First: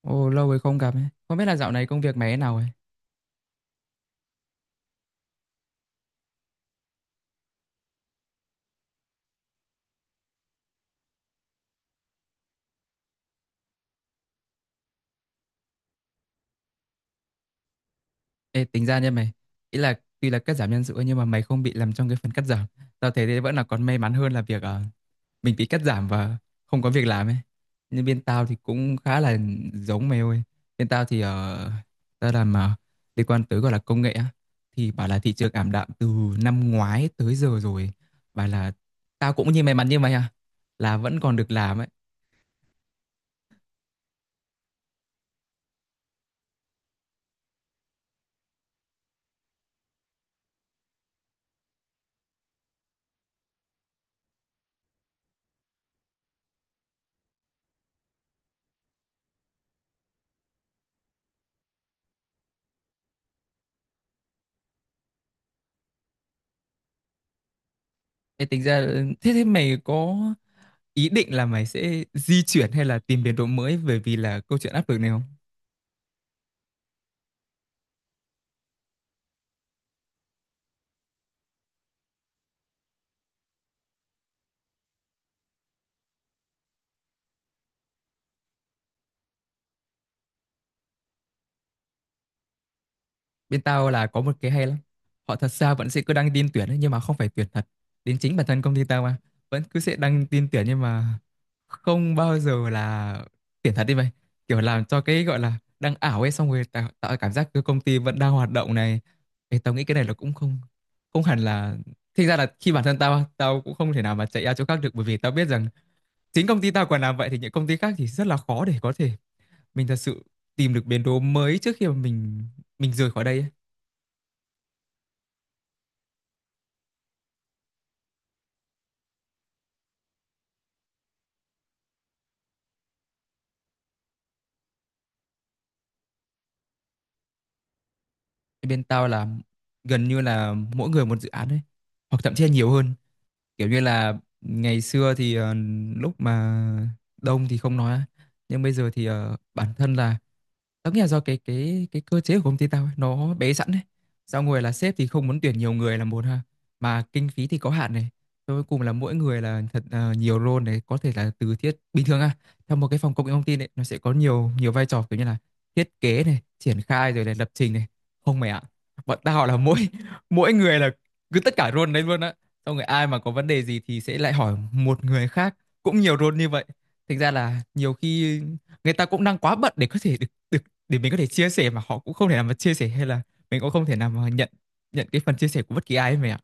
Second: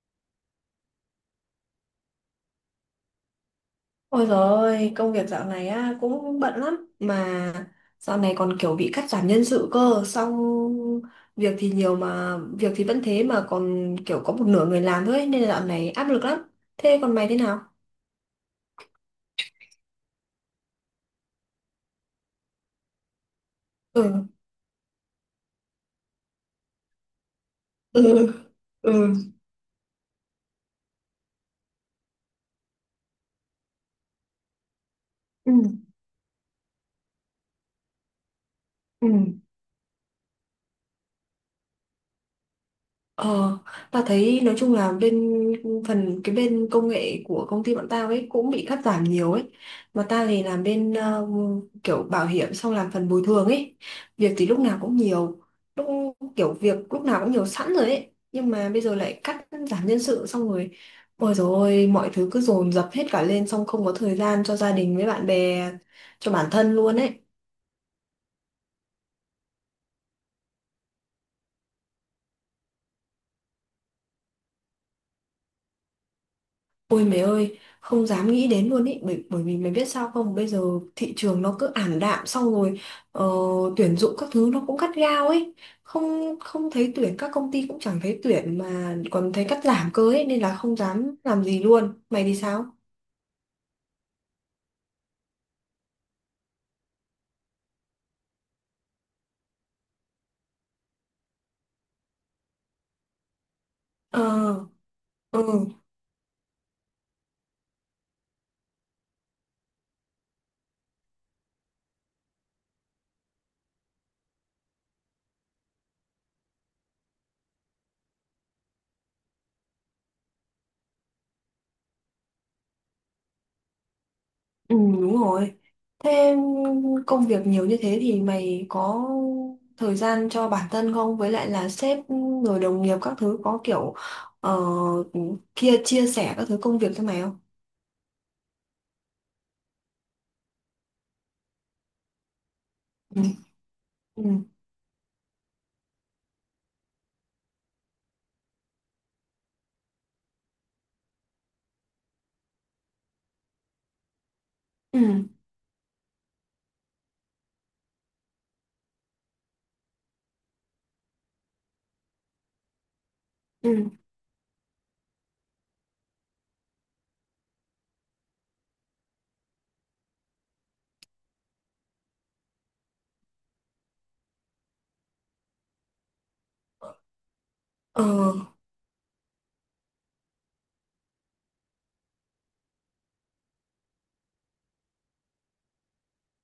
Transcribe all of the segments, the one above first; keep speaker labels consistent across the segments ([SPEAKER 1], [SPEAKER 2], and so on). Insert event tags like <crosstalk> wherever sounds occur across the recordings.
[SPEAKER 1] Ồ, lâu rồi không gặp ấy. Không biết là dạo này công việc mày thế nào ấy.
[SPEAKER 2] Ôi dồi ôi, công việc dạo này á cũng bận lắm mà dạo này còn kiểu bị cắt giảm nhân sự cơ, xong việc thì nhiều mà việc thì vẫn thế mà còn kiểu có một nửa người làm thôi ấy, nên là dạo này áp lực lắm. Thế còn mày thế nào?
[SPEAKER 1] Ê, tính ra nha mày. Ý là tuy là cắt giảm nhân sự ấy, nhưng mà mày không bị làm trong cái phần cắt giảm. Tao thấy thế vẫn là còn may mắn
[SPEAKER 2] Ừ,
[SPEAKER 1] hơn là việc mình bị cắt giảm và không có việc làm ấy. Nhưng bên
[SPEAKER 2] ừ,
[SPEAKER 1] tao thì cũng
[SPEAKER 2] ừ,
[SPEAKER 1] khá là giống mày ơi. Bên tao thì tao làm liên quan tới gọi là công nghệ á. Thì bảo là thị trường
[SPEAKER 2] ừ,
[SPEAKER 1] ảm đạm từ năm ngoái tới giờ rồi. Bảo là
[SPEAKER 2] ừ.
[SPEAKER 1] tao cũng như may mắn như mày à. Là vẫn còn được làm ấy.
[SPEAKER 2] Ờ, ta thấy nói chung là bên phần cái bên công nghệ của công ty bọn tao ấy cũng bị cắt giảm nhiều ấy. Mà ta thì làm bên kiểu bảo hiểm xong làm phần bồi thường ấy. Việc thì lúc nào cũng nhiều, lúc kiểu việc lúc nào cũng nhiều sẵn rồi ấy. Nhưng mà bây giờ lại cắt giảm nhân sự xong rồi. Ôi dồi ôi, mọi thứ cứ dồn dập hết cả lên xong không có thời gian cho gia đình với bạn bè, cho bản thân luôn ấy.
[SPEAKER 1] Ê, tính ra thế thế mày có ý định là mày sẽ di chuyển hay là tìm biến đổi mới bởi vì là câu chuyện áp lực này không?
[SPEAKER 2] Ôi mẹ ơi, không dám nghĩ đến luôn ý, bởi vì mày biết sao không, bây giờ thị trường nó cứ ảm đạm xong rồi ờ, tuyển dụng các thứ nó cũng cắt gao ấy, không không thấy tuyển, các công ty cũng chẳng thấy tuyển mà còn thấy cắt giảm cơ ấy, nên là không dám làm gì luôn, mày thì sao?
[SPEAKER 1] Bên tao là có một cái hay lắm. Họ thật ra vẫn sẽ cứ đăng tin tuyển ấy, nhưng mà không phải tuyển thật. Đến chính bản thân công ty tao mà vẫn cứ sẽ đăng tin tuyển nhưng mà không bao giờ là tuyển thật đi mày.
[SPEAKER 2] Ờ,
[SPEAKER 1] Kiểu làm cho cái gọi là
[SPEAKER 2] ừ.
[SPEAKER 1] đăng ảo ấy xong rồi tạo cảm giác cái công ty vẫn đang hoạt động này. Ê, tao nghĩ cái này là cũng không không hẳn là thực ra là khi bản thân tao tao cũng không thể nào mà chạy ra chỗ khác được bởi vì tao biết rằng chính công ty tao còn làm vậy thì những công ty khác thì rất là khó để có thể mình thật sự tìm được biến đố mới trước khi mà mình rời khỏi đây ấy.
[SPEAKER 2] Ừ, đúng rồi. Thế công việc nhiều như thế thì mày có thời gian cho bản thân không? Với lại là sếp rồi đồng nghiệp các thứ có kiểu ờ, kia chia sẻ các thứ công việc cho mày không?
[SPEAKER 1] Thì bên tao là gần như là mỗi người một dự án ấy hoặc thậm chí là nhiều hơn,
[SPEAKER 2] Ừ.
[SPEAKER 1] kiểu như là
[SPEAKER 2] Ừ.
[SPEAKER 1] ngày xưa thì lúc mà đông thì không nói á. Nhưng bây giờ thì bản thân là tớ nghĩ là do cái cơ chế của công ty tao ấy, nó bé sẵn đấy. Xong rồi là sếp thì không
[SPEAKER 2] Ừ.
[SPEAKER 1] muốn tuyển nhiều người là một ha, mà kinh phí thì có hạn này. Rồi cuối cùng là mỗi người là thật nhiều role này, có thể là từ thiết bình thường à, theo một cái phòng công nghệ thông tin ấy, nó
[SPEAKER 2] Ừ.
[SPEAKER 1] sẽ có nhiều nhiều vai trò kiểu như là thiết kế này, triển khai rồi này, lập trình này. Không mày ạ. Bọn tao là mỗi <laughs> mỗi người là cứ tất cả role đấy luôn á. Xong rồi ai mà có vấn đề gì thì sẽ lại hỏi một người khác cũng nhiều role như vậy. Thành ra là nhiều
[SPEAKER 2] Ờ,
[SPEAKER 1] khi người ta cũng đang quá bận để có thể được để mình có thể chia sẻ mà họ cũng không thể nào mà chia sẻ hay là mình cũng không thể nào mà nhận nhận cái phần chia sẻ của bất kỳ ai ấy mày ạ.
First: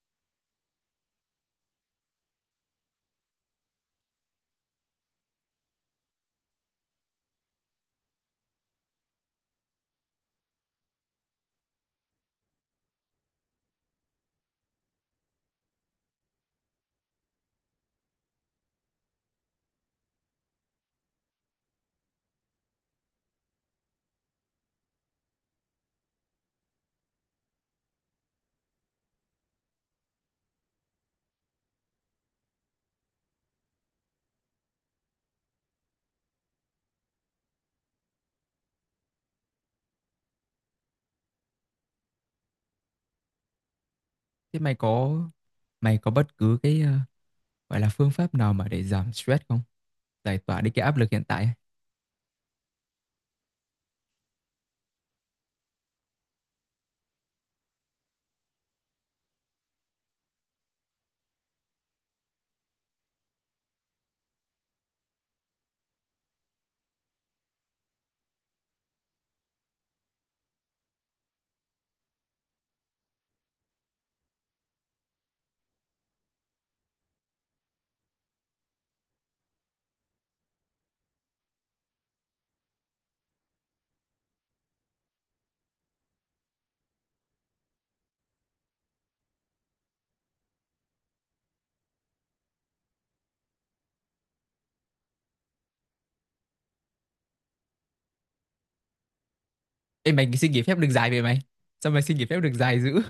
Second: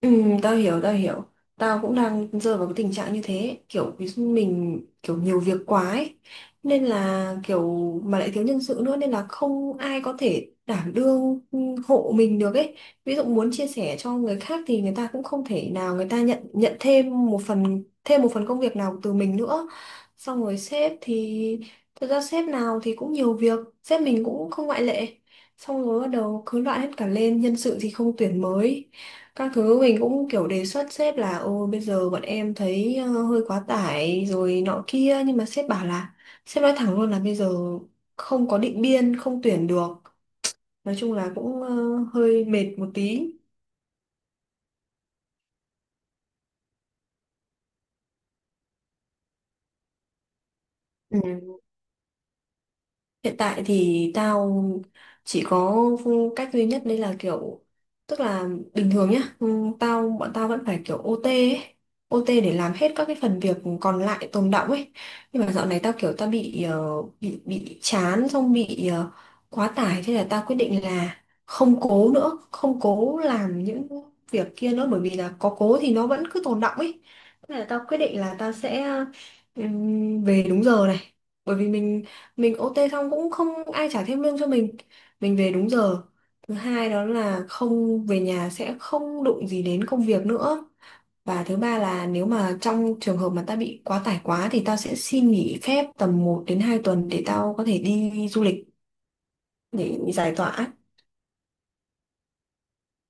[SPEAKER 2] ừ, tao hiểu, tao hiểu. Tao cũng đang rơi vào cái tình trạng như thế. Kiểu ví dụ mình kiểu nhiều việc quá ấy. Nên là kiểu mà lại thiếu nhân sự nữa nên là không ai có thể đảm đương hộ mình được ấy. Ví dụ muốn chia sẻ cho người khác thì người ta cũng không thể nào người ta nhận nhận thêm một phần công việc nào từ mình nữa. Xong rồi sếp thì thật ra sếp nào thì cũng nhiều việc, sếp mình cũng không ngoại lệ. Xong rồi bắt đầu cứ loạn hết cả lên, nhân sự thì không tuyển mới các thứ mình cũng kiểu đề xuất sếp là ô bây giờ bọn em thấy hơi quá tải rồi nọ kia nhưng mà sếp bảo là sếp nói thẳng luôn là bây giờ không có định biên không tuyển được nói chung là cũng hơi mệt một tí.
[SPEAKER 1] Thế mày có bất cứ cái gọi là phương pháp nào mà để giảm stress không? Giải tỏa đi cái áp lực hiện tại ấy.
[SPEAKER 2] Ừ. Hiện tại thì tao chỉ có cách duy nhất đấy là kiểu tức là bình thường nhá, bọn tao vẫn phải kiểu OT ấy, OT để làm hết các cái phần việc còn lại tồn đọng ấy. Nhưng mà dạo này tao kiểu bị bị chán xong bị quá tải thế là tao quyết định là không cố nữa, không cố làm những việc kia nữa bởi vì là có cố thì nó vẫn cứ tồn đọng ấy. Thế là tao quyết định là tao sẽ về đúng giờ này bởi vì mình OT xong cũng không ai trả thêm lương cho mình. Mình về đúng giờ thứ hai đó là không về nhà sẽ không đụng gì đến công việc nữa và thứ ba là nếu mà trong trường hợp mà ta bị quá tải quá thì tao sẽ xin nghỉ phép tầm 1 đến 2 tuần để tao có thể đi du lịch để
[SPEAKER 1] Ê mày
[SPEAKER 2] giải
[SPEAKER 1] xin nghỉ
[SPEAKER 2] tỏa.
[SPEAKER 1] phép được dài về mày. Sao mày xin nghỉ phép được dài dữ?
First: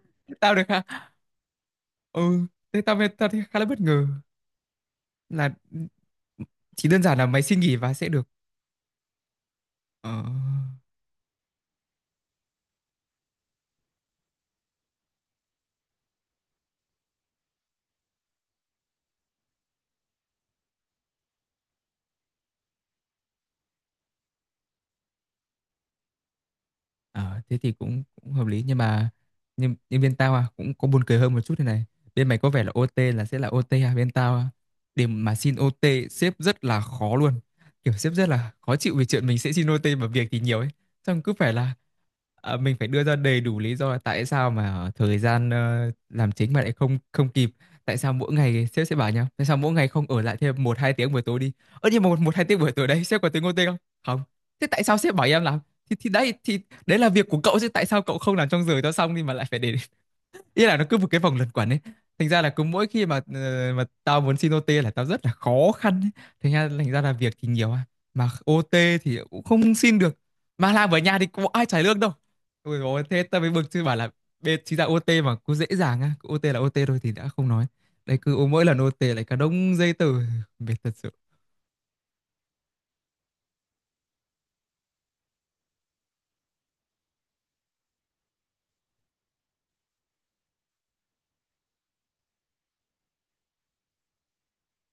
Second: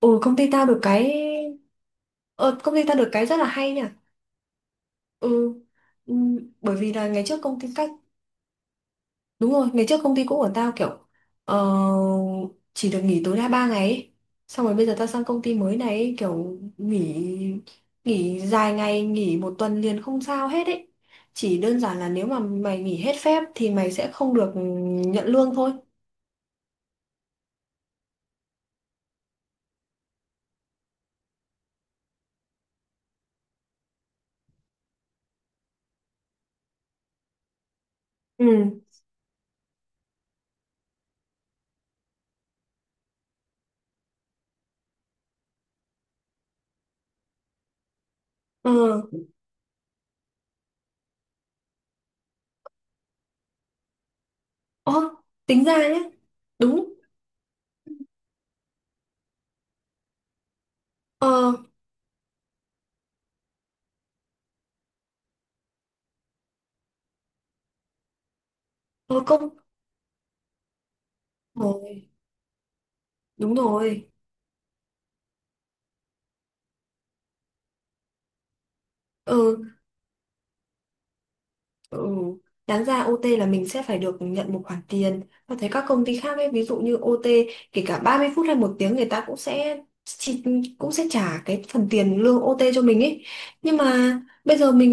[SPEAKER 2] Ừ, công
[SPEAKER 1] <laughs>
[SPEAKER 2] ty
[SPEAKER 1] Tao
[SPEAKER 2] tao
[SPEAKER 1] được
[SPEAKER 2] được
[SPEAKER 1] hả?
[SPEAKER 2] cái
[SPEAKER 1] Ừ,
[SPEAKER 2] ờ, công
[SPEAKER 1] thế
[SPEAKER 2] ty
[SPEAKER 1] tao
[SPEAKER 2] tao được cái
[SPEAKER 1] tao
[SPEAKER 2] rất
[SPEAKER 1] thấy
[SPEAKER 2] là
[SPEAKER 1] khá là
[SPEAKER 2] hay
[SPEAKER 1] bất
[SPEAKER 2] nha.
[SPEAKER 1] ngờ là
[SPEAKER 2] Ừ. Ừ, bởi
[SPEAKER 1] chỉ
[SPEAKER 2] vì
[SPEAKER 1] đơn
[SPEAKER 2] là
[SPEAKER 1] giản
[SPEAKER 2] ngày
[SPEAKER 1] là
[SPEAKER 2] trước
[SPEAKER 1] mày xin
[SPEAKER 2] công ty
[SPEAKER 1] nghỉ
[SPEAKER 2] các
[SPEAKER 1] và sẽ được
[SPEAKER 2] đúng rồi, ngày trước
[SPEAKER 1] ờ,
[SPEAKER 2] công ty cũ của tao kiểu ờ, chỉ được nghỉ tối đa 3 ngày ấy. Xong rồi bây giờ tao sang công ty mới này ấy, kiểu nghỉ nghỉ dài ngày, nghỉ 1 tuần liền không sao hết ấy. Chỉ đơn giản là nếu mà mày nghỉ hết phép thì mày sẽ không được nhận lương thôi.
[SPEAKER 1] Ờ, thế thì cũng cũng hợp lý nhưng mà nhưng bên tao à cũng có buồn cười hơn một chút thế này, bên mày có vẻ là OT là sẽ là OT à, bên tao à, để mà xin OT sếp rất là khó luôn, kiểu sếp rất là khó
[SPEAKER 2] Ừ.
[SPEAKER 1] chịu vì chuyện mình sẽ xin OT mà việc thì nhiều ấy, xong cứ phải là à, mình phải đưa ra đầy đủ lý do là tại sao mà thời gian làm chính mà lại không không kịp, tại sao mỗi ngày
[SPEAKER 2] Ờ,
[SPEAKER 1] sếp sẽ bảo nhau tại sao mỗi ngày không ở lại thêm một hai tiếng buổi tối đi, ơ nhưng mà một một hai tiếng buổi tối đấy sếp có tính OT không? Không. Thế tại sao sếp
[SPEAKER 2] ơ,
[SPEAKER 1] bảo em làm?
[SPEAKER 2] tính ra
[SPEAKER 1] Thì
[SPEAKER 2] nhé.
[SPEAKER 1] đấy thì
[SPEAKER 2] Đúng.
[SPEAKER 1] đấy là việc của cậu chứ tại sao cậu không làm trong giờ cho xong đi mà lại phải để <laughs> ý là nó cứ một cái vòng luẩn
[SPEAKER 2] Ờ,
[SPEAKER 1] quẩn ấy, thành ra là cứ mỗi khi mà mà tao muốn xin OT là tao rất là khó khăn ấy. Thành ra là việc thì nhiều à mà OT thì
[SPEAKER 2] ờ
[SPEAKER 1] cũng
[SPEAKER 2] công.
[SPEAKER 1] không xin được, mà làm ở nhà thì có ai
[SPEAKER 2] Ờ,
[SPEAKER 1] trả lương đâu. Ôi dồi ôi, thế tao mới
[SPEAKER 2] đúng
[SPEAKER 1] bực chứ bảo
[SPEAKER 2] rồi.
[SPEAKER 1] là bên chính ra OT mà cứ dễ dàng á, cứ OT là OT thôi thì đã không nói, đây cứ mỗi lần OT lại
[SPEAKER 2] Ờ,
[SPEAKER 1] cả đống giấy tờ, mệt thật sự.
[SPEAKER 2] ừ. Đáng ra OT là mình sẽ phải được nhận một khoản tiền. Và thấy các công ty khác ấy, ví dụ như OT kể cả 30 phút hay 1 tiếng người ta cũng sẽ cũng sẽ trả cái phần tiền lương OT cho mình ấy. Nhưng mà bây giờ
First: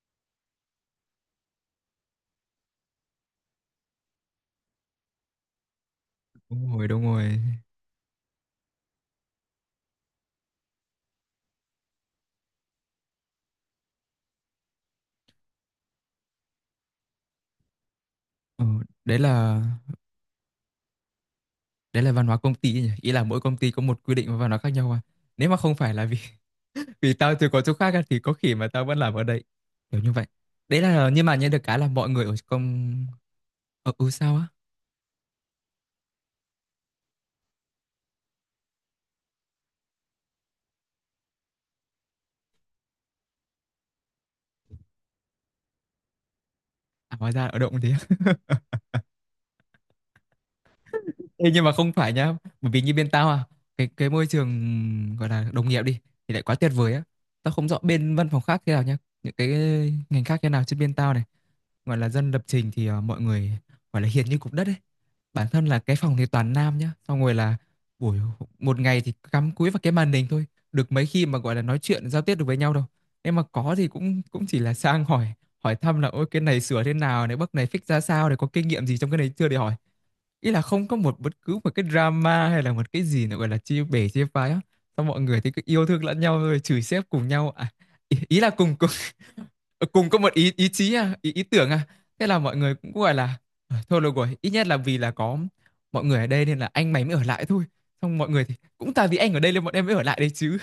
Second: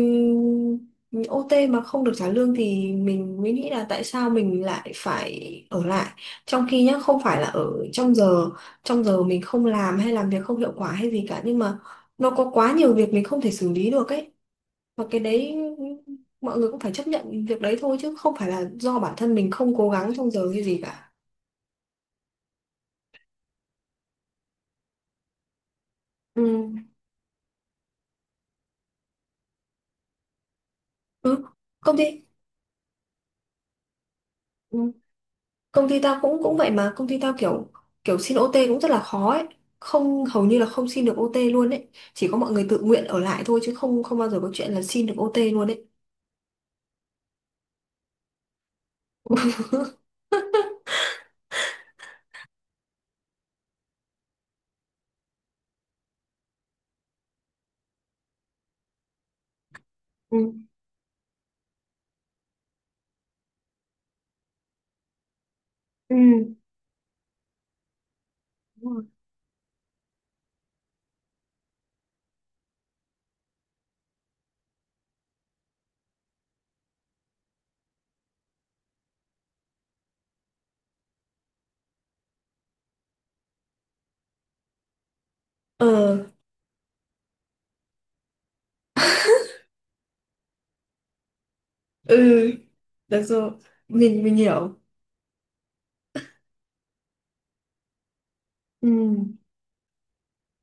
[SPEAKER 2] mình OT mà không được trả lương thì mình mới nghĩ là tại sao mình lại phải ở lại. Trong
[SPEAKER 1] đúng
[SPEAKER 2] khi
[SPEAKER 1] rồi
[SPEAKER 2] nhá,
[SPEAKER 1] đúng
[SPEAKER 2] không
[SPEAKER 1] rồi
[SPEAKER 2] phải là ở trong giờ mình không làm hay làm việc không hiệu quả hay gì cả nhưng mà nó có quá nhiều việc mình không thể xử lý được ấy và cái đấy mọi người cũng phải chấp nhận việc đấy thôi chứ không phải
[SPEAKER 1] Ờ,
[SPEAKER 2] là do bản
[SPEAKER 1] đấy
[SPEAKER 2] thân mình
[SPEAKER 1] là
[SPEAKER 2] không cố gắng trong giờ hay gì cả.
[SPEAKER 1] văn hóa công ty nhỉ, ý là mỗi công ty có một quy định và văn hóa khác nhau à, nếu mà không phải là vì
[SPEAKER 2] Ừ.
[SPEAKER 1] <laughs> vì tao từ có chỗ khác à, thì có khi mà tao vẫn làm ở đây kiểu như vậy, đấy là nhưng mà
[SPEAKER 2] ừ.
[SPEAKER 1] nhận được cái là
[SPEAKER 2] công
[SPEAKER 1] mọi
[SPEAKER 2] ty
[SPEAKER 1] người ở công, ở ừ, sao á,
[SPEAKER 2] ừ. Công ty tao cũng cũng vậy mà công ty tao kiểu kiểu xin OT cũng rất là khó ấy không hầu như là không xin được OT luôn ấy chỉ có mọi người tự nguyện ở lại thôi chứ không không bao giờ có chuyện là xin được OT luôn ấy.
[SPEAKER 1] à hóa ra ở động thế. <laughs> Ê, nhưng mà không phải nhá, bởi vì như bên tao à, cái môi trường gọi là đồng nghiệp đi thì lại quá tuyệt vời á. Tao không rõ bên văn phòng khác thế nào nhá, những cái ngành
[SPEAKER 2] Ừ.
[SPEAKER 1] khác thế nào, trên bên tao này gọi là dân lập trình thì mọi người gọi là hiền như cục đất ấy, bản thân là cái
[SPEAKER 2] Ừ.
[SPEAKER 1] phòng thì toàn nam nhá, xong rồi là buổi một
[SPEAKER 2] Đúng
[SPEAKER 1] ngày
[SPEAKER 2] rồi.
[SPEAKER 1] thì cắm cúi vào cái màn hình thôi, được mấy khi mà gọi là nói chuyện giao tiếp được với nhau đâu, em mà có thì cũng cũng chỉ là sang hỏi, hỏi thăm là ôi cái này sửa thế nào này, bước này fix ra sao, để có kinh nghiệm gì trong cái này chưa để hỏi, ý là không có một bất cứ một cái drama hay là một cái gì nữa gọi là chia bể chia phái á, xong mọi người thì cứ yêu
[SPEAKER 2] Ờ,
[SPEAKER 1] thương lẫn nhau rồi chửi sếp cùng nhau à, ý là cùng cùng Ờ, cùng có một ý ý chí à, ý ý tưởng à, thế là
[SPEAKER 2] ừ,
[SPEAKER 1] mọi người cũng gọi
[SPEAKER 2] được
[SPEAKER 1] là
[SPEAKER 2] rồi,
[SPEAKER 1] "Ờ, thôi được
[SPEAKER 2] mình
[SPEAKER 1] rồi, ít nhất là
[SPEAKER 2] hiểu.
[SPEAKER 1] vì là có mọi người ở đây nên là anh mày mới ở lại thôi", xong mọi người thì
[SPEAKER 2] Ừ.
[SPEAKER 1] cũng tại vì anh ở đây nên bọn em mới ở lại đây chứ.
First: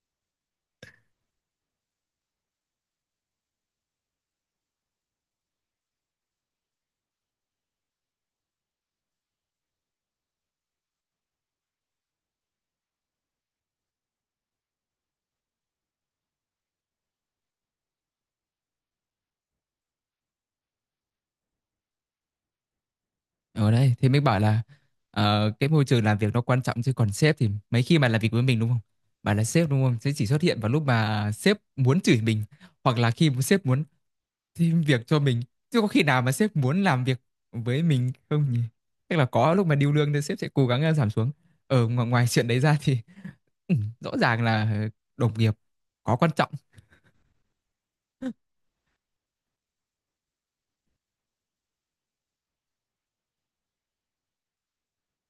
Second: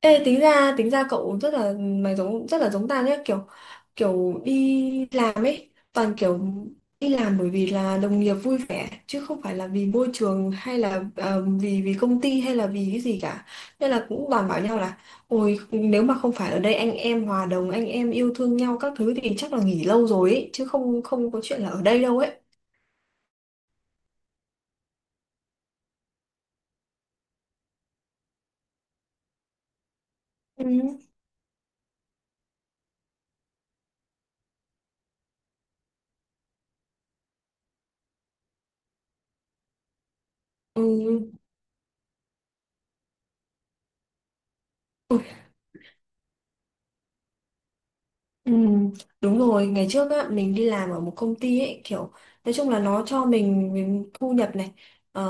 [SPEAKER 2] Ê, tính ra cậu rất là mày giống rất là giống ta nhé, kiểu kiểu đi làm ấy toàn kiểu đi làm bởi vì là đồng nghiệp vui vẻ chứ không phải là vì môi trường hay là vì vì công ty hay là vì cái gì cả nên là cũng toàn bảo nhau là ôi nếu mà không phải ở đây anh em hòa đồng anh em yêu thương nhau các thứ thì chắc là nghỉ lâu rồi ấy chứ không không có chuyện là ở đây đâu ấy.
[SPEAKER 1] Ở đây thì mình bảo là cái môi trường làm việc nó quan trọng, chứ còn sếp thì mấy khi mà làm việc với mình đúng không, bạn là sếp đúng không sẽ chỉ xuất hiện vào lúc
[SPEAKER 2] Ừ.
[SPEAKER 1] mà sếp muốn chửi mình, hoặc là khi sếp muốn thêm việc cho mình, chứ có khi nào mà sếp muốn làm việc với mình không nhỉ, tức là có lúc mà điêu lương thì sếp sẽ cố gắng
[SPEAKER 2] Ừ.
[SPEAKER 1] giảm xuống. Ở ngoài chuyện đấy ra thì <laughs> ừ, rõ ràng là đồng nghiệp có quan trọng.
[SPEAKER 2] Ừ, đúng rồi, ngày trước á, mình đi làm ở một công ty ấy, kiểu nói chung là nó cho mình thu nhập này, ờ,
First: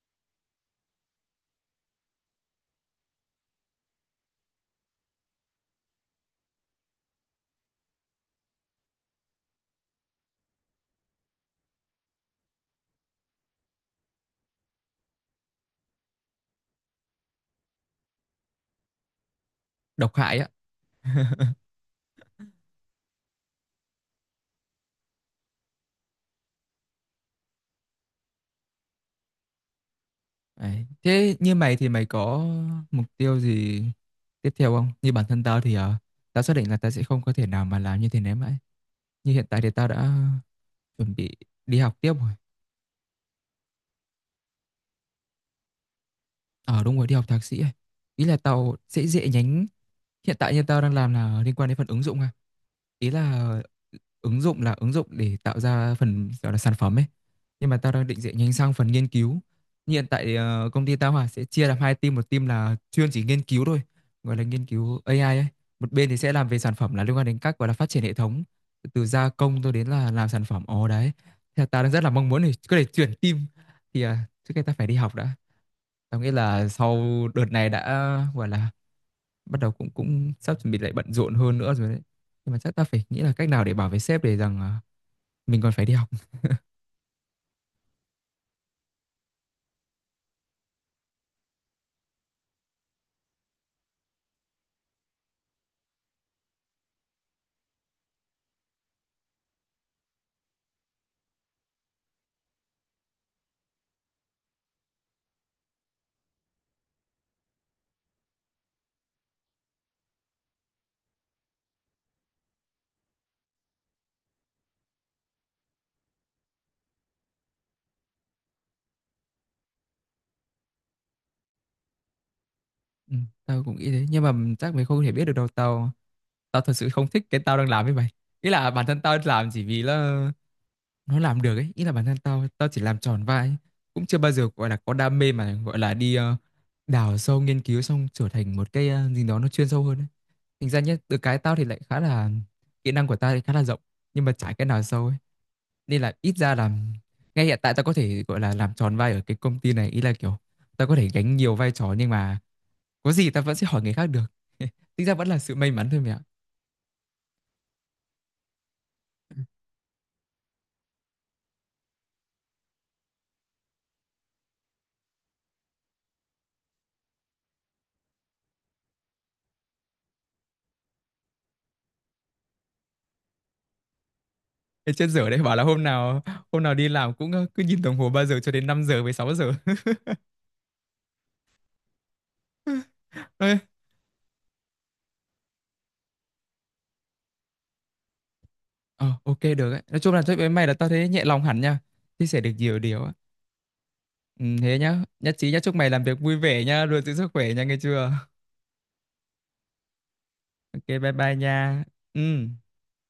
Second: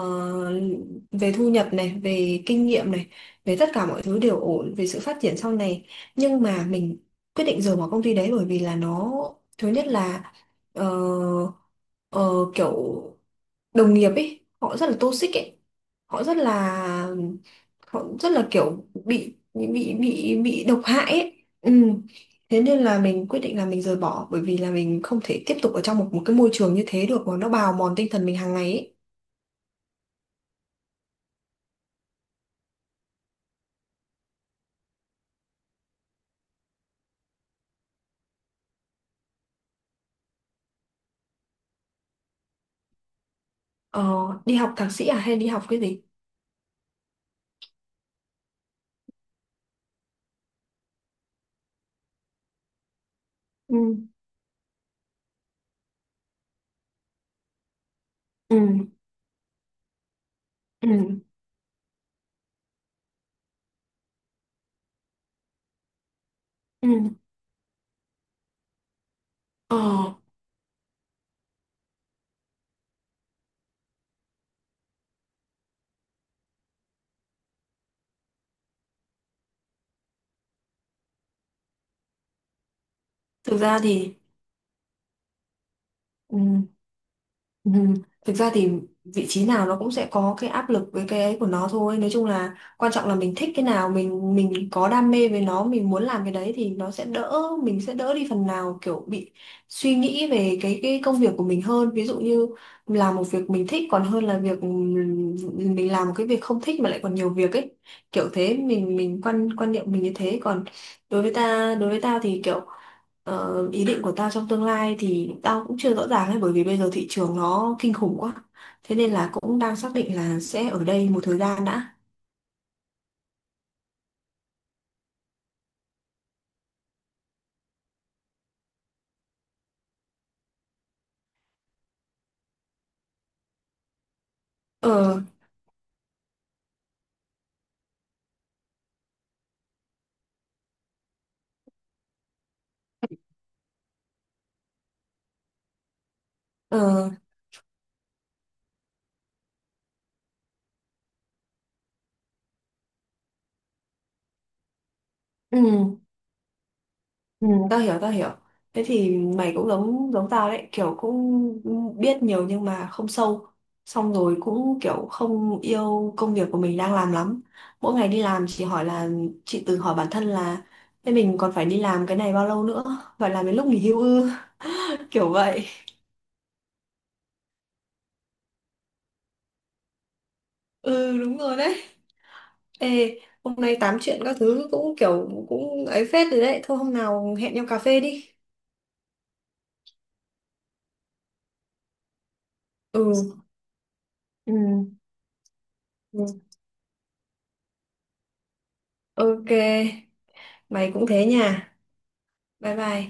[SPEAKER 2] về thu nhập này, về kinh nghiệm này, về tất cả mọi thứ đều ổn, về sự phát triển sau này. Nhưng mà mình quyết định rời bỏ công ty đấy bởi vì là nó, thứ nhất là ờ, ờ, kiểu đồng nghiệp ấy, họ rất là toxic ấy, họ rất là họ rất là kiểu
[SPEAKER 1] Độc hại á,
[SPEAKER 2] bị độc hại ấy. Ừ. Thế nên là mình quyết định là mình rời bỏ bởi vì là mình không thể tiếp tục ở trong một một cái môi trường như thế được mà nó bào mòn tinh thần mình hàng ngày ấy.
[SPEAKER 1] đấy. Thế như mày thì mày có mục tiêu gì tiếp theo không, như bản thân tao thì tao xác định là tao sẽ không có thể nào mà làm như thế này mãi, như hiện tại thì tao đã chuẩn bị đi học tiếp rồi.
[SPEAKER 2] Ờ, đi học thạc sĩ à hay đi học cái gì?
[SPEAKER 1] Ờ đúng rồi, đi học thạc sĩ ấy. Ý là tao sẽ dễ nhánh. Hiện tại như tao đang làm là liên quan đến phần ứng dụng à. Ý
[SPEAKER 2] Ừ.
[SPEAKER 1] là ứng dụng để tạo ra phần gọi là sản phẩm ấy. Nhưng mà tao đang định chuyển nhanh
[SPEAKER 2] Ừ.
[SPEAKER 1] sang phần nghiên cứu. Như hiện tại công ty tao
[SPEAKER 2] Ừ.
[SPEAKER 1] à, sẽ chia làm hai team, một team là chuyên chỉ nghiên cứu thôi, gọi là nghiên cứu AI ấy. Một bên thì sẽ làm về sản phẩm là
[SPEAKER 2] Ừ.
[SPEAKER 1] liên quan đến các gọi là phát triển hệ thống từ gia công cho
[SPEAKER 2] Ờ,
[SPEAKER 1] đến là làm sản phẩm. Ồ đấy. Thì tao đang rất là mong muốn để có thể chuyển team, thì à, trước kia tao phải đi học đã. Tao nghĩ là sau đợt này đã gọi là bắt đầu cũng cũng sắp chuẩn bị lại bận rộn hơn nữa rồi đấy, nhưng mà chắc ta phải nghĩ là cách
[SPEAKER 2] thực
[SPEAKER 1] nào để
[SPEAKER 2] ra
[SPEAKER 1] bảo với
[SPEAKER 2] thì.
[SPEAKER 1] sếp để rằng à, mình còn phải đi học.
[SPEAKER 2] Ừ. Ừ. Thực ra thì vị trí nào nó cũng sẽ có cái áp lực với cái ấy của nó thôi. Nói chung là quan trọng là mình thích cái nào, mình có đam mê với nó, mình muốn làm cái đấy thì nó sẽ đỡ, mình sẽ đỡ đi phần nào kiểu bị suy nghĩ về cái công việc của mình hơn. Ví dụ như làm một việc mình thích còn hơn là việc mình làm một cái việc không thích mà lại còn nhiều việc ấy. Kiểu thế mình quan quan niệm mình như thế còn đối với tao thì kiểu. Ờ, ý định của tao trong tương lai thì tao cũng chưa rõ ràng ấy bởi vì bây giờ thị trường nó kinh khủng quá. Thế nên là cũng đang xác định là sẽ ở đây một thời gian đã.
[SPEAKER 1] Ừ, tao cũng nghĩ thế nhưng mà chắc mày không thể biết được đâu, tao tao thật sự không thích cái tao đang làm với mày, ý là bản thân tao làm chỉ vì là nó làm được ấy, ý là bản thân tao tao chỉ làm tròn vai ấy. Cũng chưa bao giờ gọi là có đam
[SPEAKER 2] Ờ,
[SPEAKER 1] mê mà gọi là đi đào sâu nghiên cứu xong trở thành một cái gì đó nó chuyên sâu hơn ấy. Thành ra nhé từ cái tao thì lại khá là, kỹ năng của tao thì khá là rộng nhưng mà chả cái nào sâu ấy, nên là ít ra là
[SPEAKER 2] ờ,
[SPEAKER 1] ngay hiện tại tao có thể gọi là làm tròn vai ở cái công ty này, ý là kiểu tao có thể gánh nhiều vai trò nhưng mà có gì tao vẫn sẽ hỏi người khác được. <laughs> Tính ra vẫn là sự may mắn
[SPEAKER 2] ừ,
[SPEAKER 1] thôi mẹ ạ.
[SPEAKER 2] ừ, tao hiểu, tao hiểu. Thế thì mày cũng giống giống tao đấy, kiểu cũng biết nhiều nhưng mà không sâu. Xong rồi cũng kiểu không yêu công việc của mình đang làm lắm. Mỗi ngày đi làm chỉ hỏi là tự hỏi bản thân là thế mình còn phải đi làm cái này bao lâu nữa? Phải làm đến lúc nghỉ hưu ư?
[SPEAKER 1] Thế chết
[SPEAKER 2] <laughs> Kiểu
[SPEAKER 1] dở đấy, bảo là
[SPEAKER 2] vậy.
[SPEAKER 1] hôm nào đi làm cũng cứ nhìn đồng hồ 3 giờ cho đến 5 giờ với sáu giờ. <laughs>
[SPEAKER 2] Ừ, đúng rồi đấy. Ê,
[SPEAKER 1] Ê,
[SPEAKER 2] hôm nay tám chuyện các thứ cũng kiểu cũng ấy phết rồi đấy. Thôi hôm nào hẹn nhau cà phê đi.
[SPEAKER 1] ờ, ok được ấy. Nói chung là chúc với mày là tao thấy nhẹ lòng hẳn nha, chia sẻ được nhiều điều á.
[SPEAKER 2] Ừ.
[SPEAKER 1] Ừ,
[SPEAKER 2] Ừ.
[SPEAKER 1] thế nhá nhất trí nhá, chúc mày làm việc
[SPEAKER 2] Ừ.
[SPEAKER 1] vui vẻ nha, luôn giữ sức khỏe nha nghe chưa.
[SPEAKER 2] Ok.
[SPEAKER 1] Ok
[SPEAKER 2] Mày cũng
[SPEAKER 1] bye
[SPEAKER 2] thế
[SPEAKER 1] bye nha.
[SPEAKER 2] nha.
[SPEAKER 1] Ừ.
[SPEAKER 2] Bye bye.